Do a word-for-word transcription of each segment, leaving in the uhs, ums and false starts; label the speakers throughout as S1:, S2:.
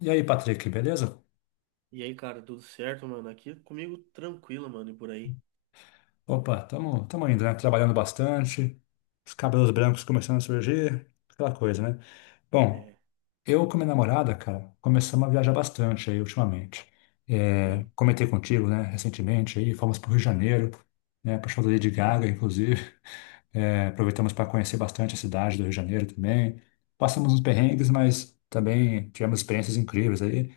S1: E aí, Patrick, beleza?
S2: E aí, cara, tudo certo, mano? Aqui comigo tranquilo, mano, e por aí.
S1: Opa, tamo, tamo indo, né? Trabalhando bastante, os cabelos brancos começando a surgir, aquela coisa, né? Bom,
S2: É,
S1: eu com minha namorada, cara, começamos a viajar bastante aí ultimamente. É,
S2: sim,
S1: comentei contigo, né, recentemente aí, fomos pro Rio de Janeiro, né, pro show da Lady Gaga, inclusive. É, aproveitamos para conhecer bastante a cidade do Rio de Janeiro também. Passamos uns perrengues, mas também tivemos experiências incríveis aí.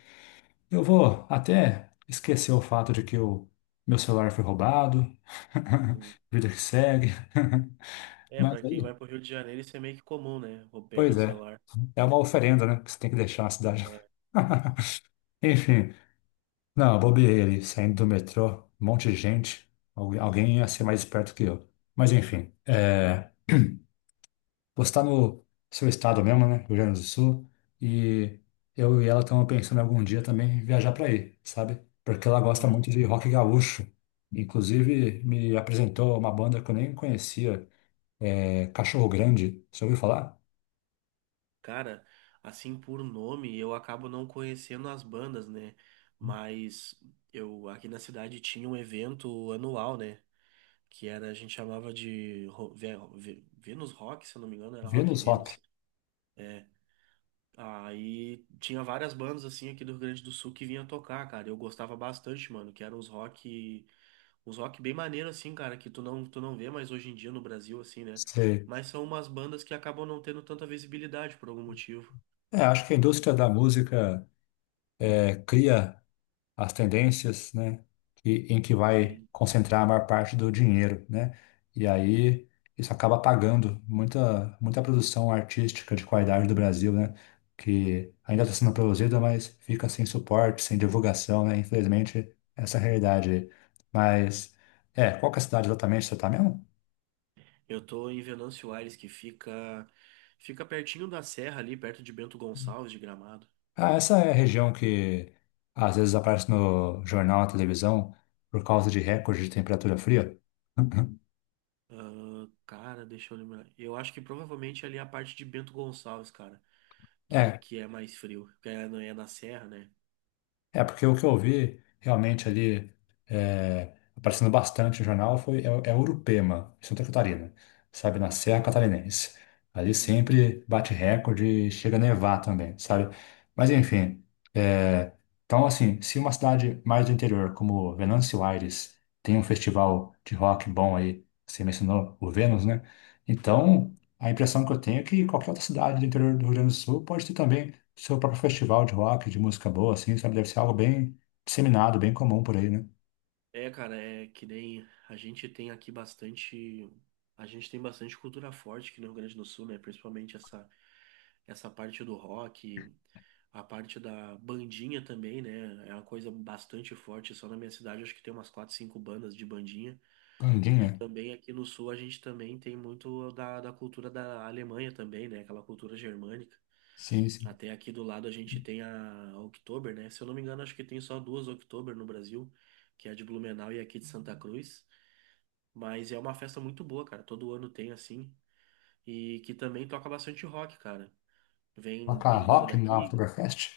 S1: Eu vou até esquecer o fato de que o meu celular foi roubado,
S2: sim.
S1: vida que segue.
S2: É, pra
S1: Mas
S2: quem
S1: aí,
S2: vai pro Rio de Janeiro, isso é meio que comum, né? Vou perder
S1: pois
S2: o
S1: é,
S2: celular.
S1: é uma oferenda, né? Que você tem que deixar na cidade.
S2: É.
S1: Enfim, não, eu bobeei ali, saindo do metrô, um monte de gente. Algu- Alguém ia ser mais esperto que eu. Mas enfim, é, postar no seu estado mesmo, né? Rio Grande do Sul. E eu e ela estamos pensando em algum dia também viajar para aí, sabe? Porque ela gosta
S2: Uhum.
S1: muito de rock gaúcho. Inclusive, me apresentou uma banda que eu nem conhecia, é Cachorro Grande. Você ouviu falar?
S2: Cara, assim por nome, eu acabo não conhecendo as bandas, né? Mas eu aqui na cidade tinha um evento anual, né? Que era, a gente chamava de Ro- Ve- Ve- Venus Rock, se eu não me engano, era Rock
S1: Vênus Rock.
S2: Venus. É, aí tinha várias bandas assim aqui do Rio Grande do Sul que vinha tocar, cara. Eu gostava bastante, mano, que eram os rock, uns rock bem maneiro assim, cara, que tu não, tu não vê mais hoje em dia no Brasil assim, né?
S1: Você...
S2: Mas são umas bandas que acabam não tendo tanta visibilidade por algum motivo.
S1: É, acho que a indústria da música é, cria as tendências, né, que, em que vai
S2: Sim.
S1: concentrar a maior parte do dinheiro, né? E aí isso acaba apagando muita, muita produção artística de qualidade do Brasil, né? Que ainda está sendo produzida, mas fica sem suporte, sem divulgação, né? Infelizmente, essa é a realidade aí. Mas, é, qual que é a cidade exatamente que você está mesmo?
S2: Eu tô em Venâncio Aires, que fica fica pertinho da serra ali, perto de Bento Gonçalves de Gramado.
S1: Ah, essa é a região que às vezes aparece no jornal, na televisão, por causa de recorde de temperatura fria.
S2: Ah, cara, deixa eu lembrar. Eu acho que provavelmente ali é a parte de Bento Gonçalves, cara, que
S1: É.
S2: que é mais frio, que é, não é na serra, né?
S1: É, porque o que eu vi realmente ali é, aparecendo bastante no jornal foi é, é Urupema, em Santa Catarina, sabe, na Serra Catarinense. Ali
S2: Uhum.
S1: sempre bate recorde e chega a nevar também, sabe? Mas enfim, é, então assim, se uma cidade mais do interior, como Venâncio Aires, tem um festival de rock bom aí, você mencionou o Vênus, né? Então, a impressão que eu tenho é que qualquer outra cidade do interior do Rio Grande do Sul pode ter também seu próprio festival de rock, de música boa, assim, sabe? Deve ser algo bem disseminado, bem comum por aí, né?
S2: É, cara, é que nem a gente tem aqui bastante, a gente tem bastante cultura forte aqui no Rio Grande do Sul, né? Principalmente essa essa parte do rock, a parte da bandinha também, né? É uma coisa bastante forte. Só na minha cidade acho que tem umas quatro, cinco bandas de bandinha. E
S1: Candinha?
S2: também aqui no sul a gente também tem muito da, da cultura da Alemanha também, né? Aquela cultura germânica.
S1: Sim, sim.
S2: Até aqui do lado a gente tem a Oktober, né? Se eu não me engano, acho que tem só duas Oktober no Brasil, que é a de Blumenau e aqui de Santa Cruz. Mas é uma festa muito boa, cara. Todo ano tem assim. E que também toca bastante rock, cara. Vem,
S1: Toca
S2: tem banda
S1: rock na
S2: daqui.
S1: Oktoberfest?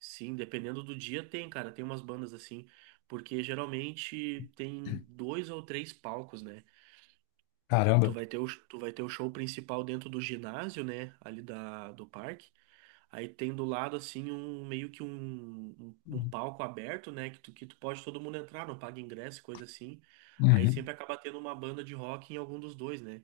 S2: Sim, dependendo do dia tem, cara. Tem umas bandas assim. Porque geralmente tem dois ou três palcos, né? Tu
S1: Caramba.
S2: vai ter o, tu vai ter o show principal dentro do ginásio, né? Ali da, do parque. Aí tem do lado assim um meio que um, um, um palco aberto, né? Que tu, que tu pode todo mundo entrar, não paga ingresso, e coisa assim. Aí
S1: Uhum,
S2: sempre acaba tendo uma banda de rock em algum dos dois, né?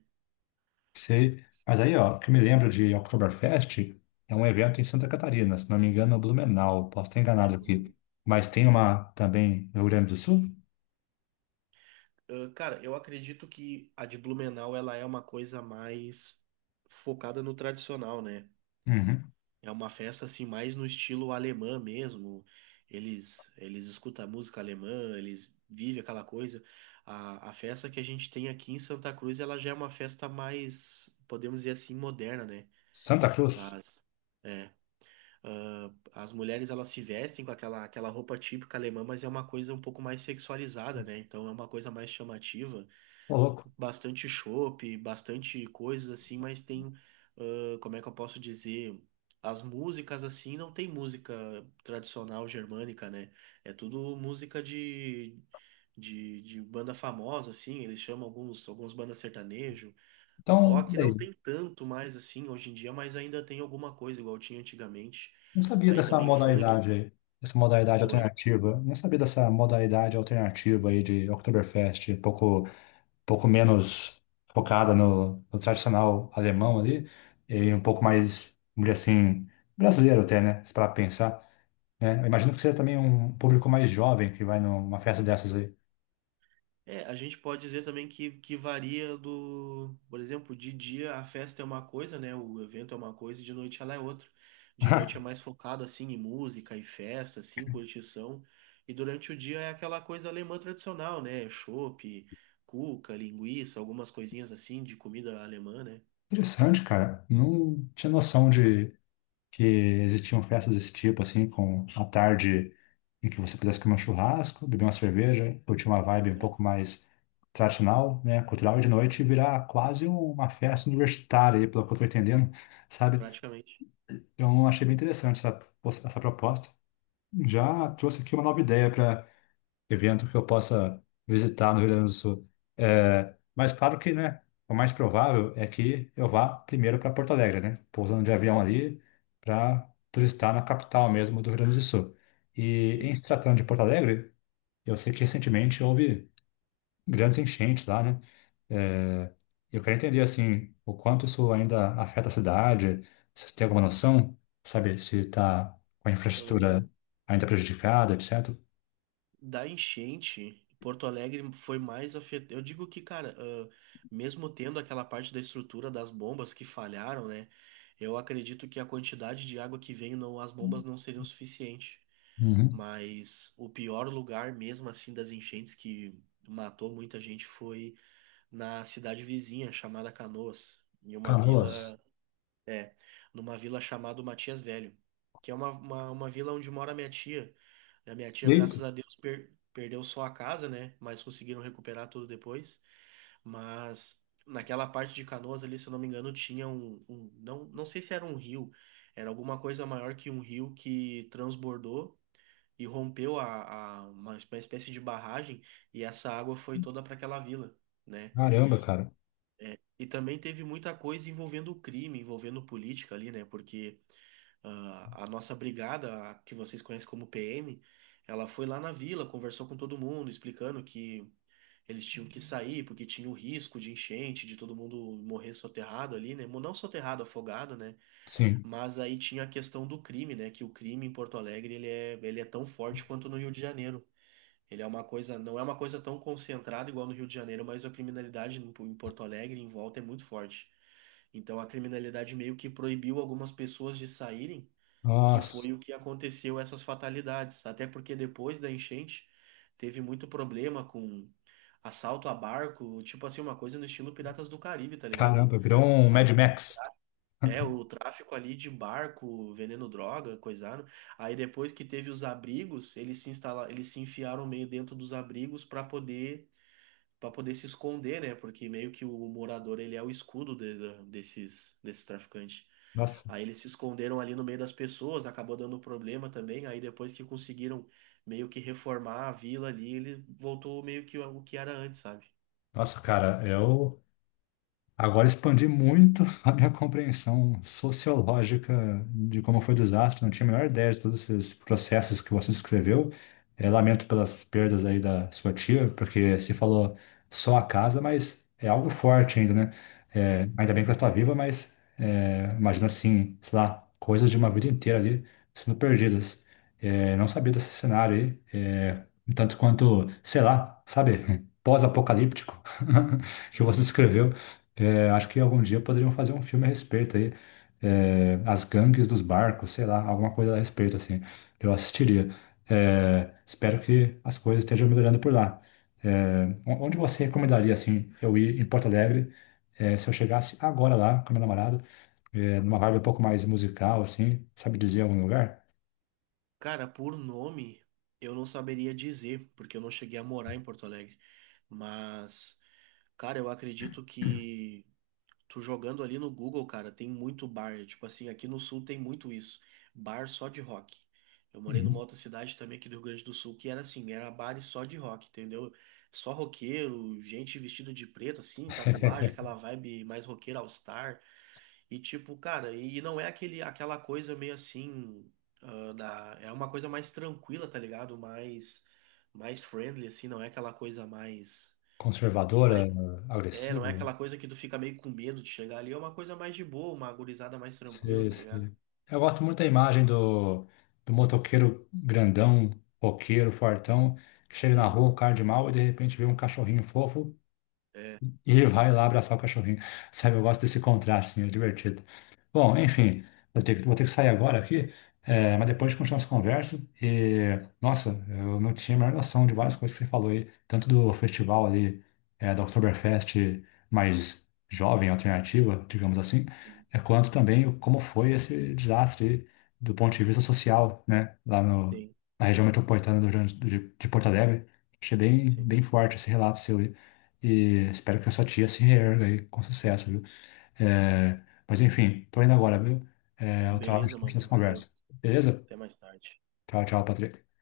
S1: sei. Mas aí, ó, o que eu me lembro de Oktoberfest é um evento em Santa Catarina, se não me engano, no Blumenau, posso estar
S2: É,
S1: enganado aqui. Mas tem uma também no Rio Grande do Sul?
S2: ah, cara, eu acredito que a de Blumenau ela é uma coisa mais focada no tradicional, né?
S1: Uhum.
S2: É uma festa assim mais no estilo alemã mesmo. Eles eles escutam música alemã, eles vivem aquela coisa. A, a festa que a gente tem aqui em Santa Cruz, ela já é uma festa mais, podemos dizer assim, moderna, né?
S1: Santa Cruz?
S2: As, é, ah, as mulheres elas se vestem com aquela aquela roupa típica alemã, mas é uma coisa um pouco mais sexualizada, né? Então é uma coisa mais chamativa,
S1: Ô, louco.
S2: bastante chopp, bastante coisas assim, mas tem, ah, como é que eu posso dizer? As músicas assim não tem música tradicional germânica, né? É tudo música de, de, de banda famosa, assim, eles chamam alguns, alguns bandas sertanejo.
S1: Então,
S2: Rock não
S1: peraí.
S2: tem tanto mais assim hoje em dia, mas ainda tem alguma coisa igual tinha antigamente.
S1: Não sabia
S2: Aí
S1: dessa
S2: também funk.
S1: modalidade aí, dessa modalidade
S2: Oi?
S1: alternativa. Não sabia dessa modalidade alternativa aí de Oktoberfest, pouco, pouco menos focada no, no tradicional alemão ali, e um pouco mais, vamos dizer assim, brasileiro até, né? Se para pensar, né? Eu imagino que seja também um público mais jovem que vai numa festa dessas aí.
S2: É, a gente pode dizer também que, que varia do, por exemplo, de dia a festa é uma coisa, né? O evento é uma coisa e de noite ela é outra. De noite é mais focado assim em música e festa, assim, curtição. E durante o dia é aquela coisa alemã tradicional, né? Chopp, cuca, linguiça, algumas coisinhas assim de comida alemã, né?
S1: Interessante, cara. Não tinha noção de que existiam festas desse tipo, assim, com a tarde em que você pudesse comer um churrasco, beber uma cerveja, curtir uma vibe um
S2: É,
S1: pouco mais tradicional, né, cultural, e de noite virar quase uma festa universitária, aí, pelo que eu tô entendendo, sabe?
S2: praticamente.
S1: Então, achei bem interessante essa, essa proposta. Já trouxe aqui uma nova ideia para evento que eu possa visitar no Rio Grande do Sul. É, mas claro que, né, o mais provável é que eu vá primeiro para Porto Alegre, né, pousando de avião
S2: Sim,
S1: ali para turistar na capital mesmo do Rio Grande do Sul. E em
S2: sim.
S1: se tratando de Porto Alegre, eu sei que recentemente houve grandes enchentes lá, né? É, eu quero entender assim o quanto isso ainda afeta a cidade, se você tem alguma noção, sabe, se está com a infraestrutura ainda prejudicada, etcétera.
S2: Da enchente, Porto Alegre foi mais afetado. Eu digo que, cara, ah, mesmo tendo aquela parte da estrutura das bombas que falharam, né? Eu acredito que a quantidade de água que vem, não, as bombas não seriam suficiente.
S1: Uhum.
S2: Mas o pior lugar mesmo, assim, das enchentes que matou muita gente foi na cidade vizinha, chamada Canoas, em uma
S1: Canoas.
S2: vila, é, numa vila chamada Matias Velho, que é uma, uma, uma vila onde mora minha tia. A minha tia,
S1: Eita,
S2: graças a Deus, per- perdeu só a casa, né? Mas conseguiram recuperar tudo depois. Mas naquela parte de Canoas ali, se eu não me engano, tinha um, um- não, não sei se era um rio, era alguma coisa maior que um rio que transbordou e rompeu a, a- uma, espé- uma espécie de barragem, e essa água foi toda para aquela vila, né?
S1: caramba, cara.
S2: E também teve muita coisa envolvendo crime, envolvendo política ali, né? Porque ah, a nossa brigada, a que vocês conhecem como P M, ela foi lá na vila, conversou com todo mundo, explicando que eles tinham que sair porque tinha o risco de enchente, de todo mundo morrer soterrado ali, né? Mo- Não soterrado, afogado, né?
S1: Sim.
S2: Mas aí tinha a questão do crime, né? Que o crime em Porto Alegre ele é, ele é tão forte quanto no Rio de Janeiro. Ele é uma coisa, não é uma coisa tão concentrada igual no Rio de Janeiro, mas a criminalidade em em Porto Alegre, em volta, é muito forte. Então a criminalidade meio que proibiu algumas pessoas de saírem, que
S1: Nossa,
S2: foi o que aconteceu essas fatalidades. Até porque depois da enchente teve muito problema com assalto a barco, tipo assim, uma coisa no estilo Piratas do Caribe, tá ligado?
S1: caramba, virou um Mad
S2: A-
S1: Max.
S2: É, o tráfico ali de barco, vendendo droga, coisado. Aí depois que teve os abrigos, eles se instala eles se enfiaram meio dentro dos abrigos para poder para poder se esconder, né? Porque meio que o morador ele é o escudo de- da- desses desses traficantes.
S1: Nossa,
S2: Aí eles se esconderam ali no meio das pessoas, acabou dando problema também. Aí depois que conseguiram meio que reformar a vila ali, ele voltou meio que o que era antes, sabe?
S1: nossa, cara, eu agora expandi muito a minha compreensão sociológica de como foi o desastre. Não tinha a menor ideia de todos esses processos que você descreveu. Eh, lamento pelas perdas aí da sua tia, porque se falou só a casa, mas é algo forte ainda, né?
S2: É,
S1: Eh, ainda bem que ela está viva, mas eh, imagina assim, sei lá, coisas de uma vida inteira ali sendo perdidas. Eh, não sabia desse cenário aí, eh, tanto quanto, sei lá, sabe, pós-apocalíptico que você
S2: sim.
S1: descreveu. É, acho que algum dia poderiam fazer um filme a respeito aí. É, as gangues dos barcos, sei lá, alguma coisa a respeito, assim. Eu assistiria. É, espero que as coisas estejam melhorando por lá. É, o- onde você recomendaria, assim, eu ir em Porto Alegre, é, se eu chegasse agora lá com a minha namorada, é, numa vibe um pouco mais musical, assim, sabe dizer algum lugar?
S2: Cara, por nome, eu não saberia dizer, porque eu não cheguei a morar em Porto Alegre. Mas, cara, eu acredito que, tu jogando ali no Google, cara, tem muito bar. Tipo assim, aqui no sul tem muito isso. Bar só de rock. Eu morei numa
S1: Uhum.
S2: outra cidade também aqui do Rio Grande do Sul, que era assim, era bar e só de rock, entendeu? Só roqueiro, gente vestida de preto, assim, tatuagem, aquela vibe mais roqueira all-star. E tipo, cara, e não é aquele, aquela coisa meio assim, ah, da, é uma coisa mais tranquila, tá ligado? Mais, mais friendly, assim, não é aquela coisa mais. mais
S1: Conservadora,
S2: é, não
S1: agressiva?
S2: é aquela coisa que tu fica meio com medo de chegar ali. É uma coisa mais de boa, uma gurizada mais tranquila,
S1: Sei,
S2: tá ligado?
S1: sei. Eu gosto muito da imagem do, do motoqueiro grandão, roqueiro, fortão, que chega na
S2: Sim,
S1: rua, o cara de mal, e de repente vê um cachorrinho fofo,
S2: é,
S1: e vai lá abraçar o cachorrinho. Sabe, eu gosto desse contraste, assim, é divertido. Bom, enfim, eu tenho que- vou ter que sair agora aqui, é, mas depois a gente continua essa conversa. E, nossa, eu não tinha a menor noção de várias coisas que você falou aí, tanto do festival ali, é, da Oktoberfest mais jovem, alternativa, digamos assim,
S2: sim,
S1: é, quanto também o- como foi esse desastre aí, do ponto de vista social, né, lá no,
S2: sim,
S1: na região metropolitana do Rio Grande do- de, de Porto Alegre. Achei bem,
S2: sim.
S1: bem forte esse relato seu aí. E espero que a sua tia se reerga aí com sucesso, viu? É, mas enfim, tô indo agora, viu? É, o trabalho a
S2: Beleza,
S1: gente continua
S2: mano.
S1: essa
S2: Valeu.
S1: conversa. Beleza?
S2: Até mais tarde.
S1: Tchau, tchau, Patrick.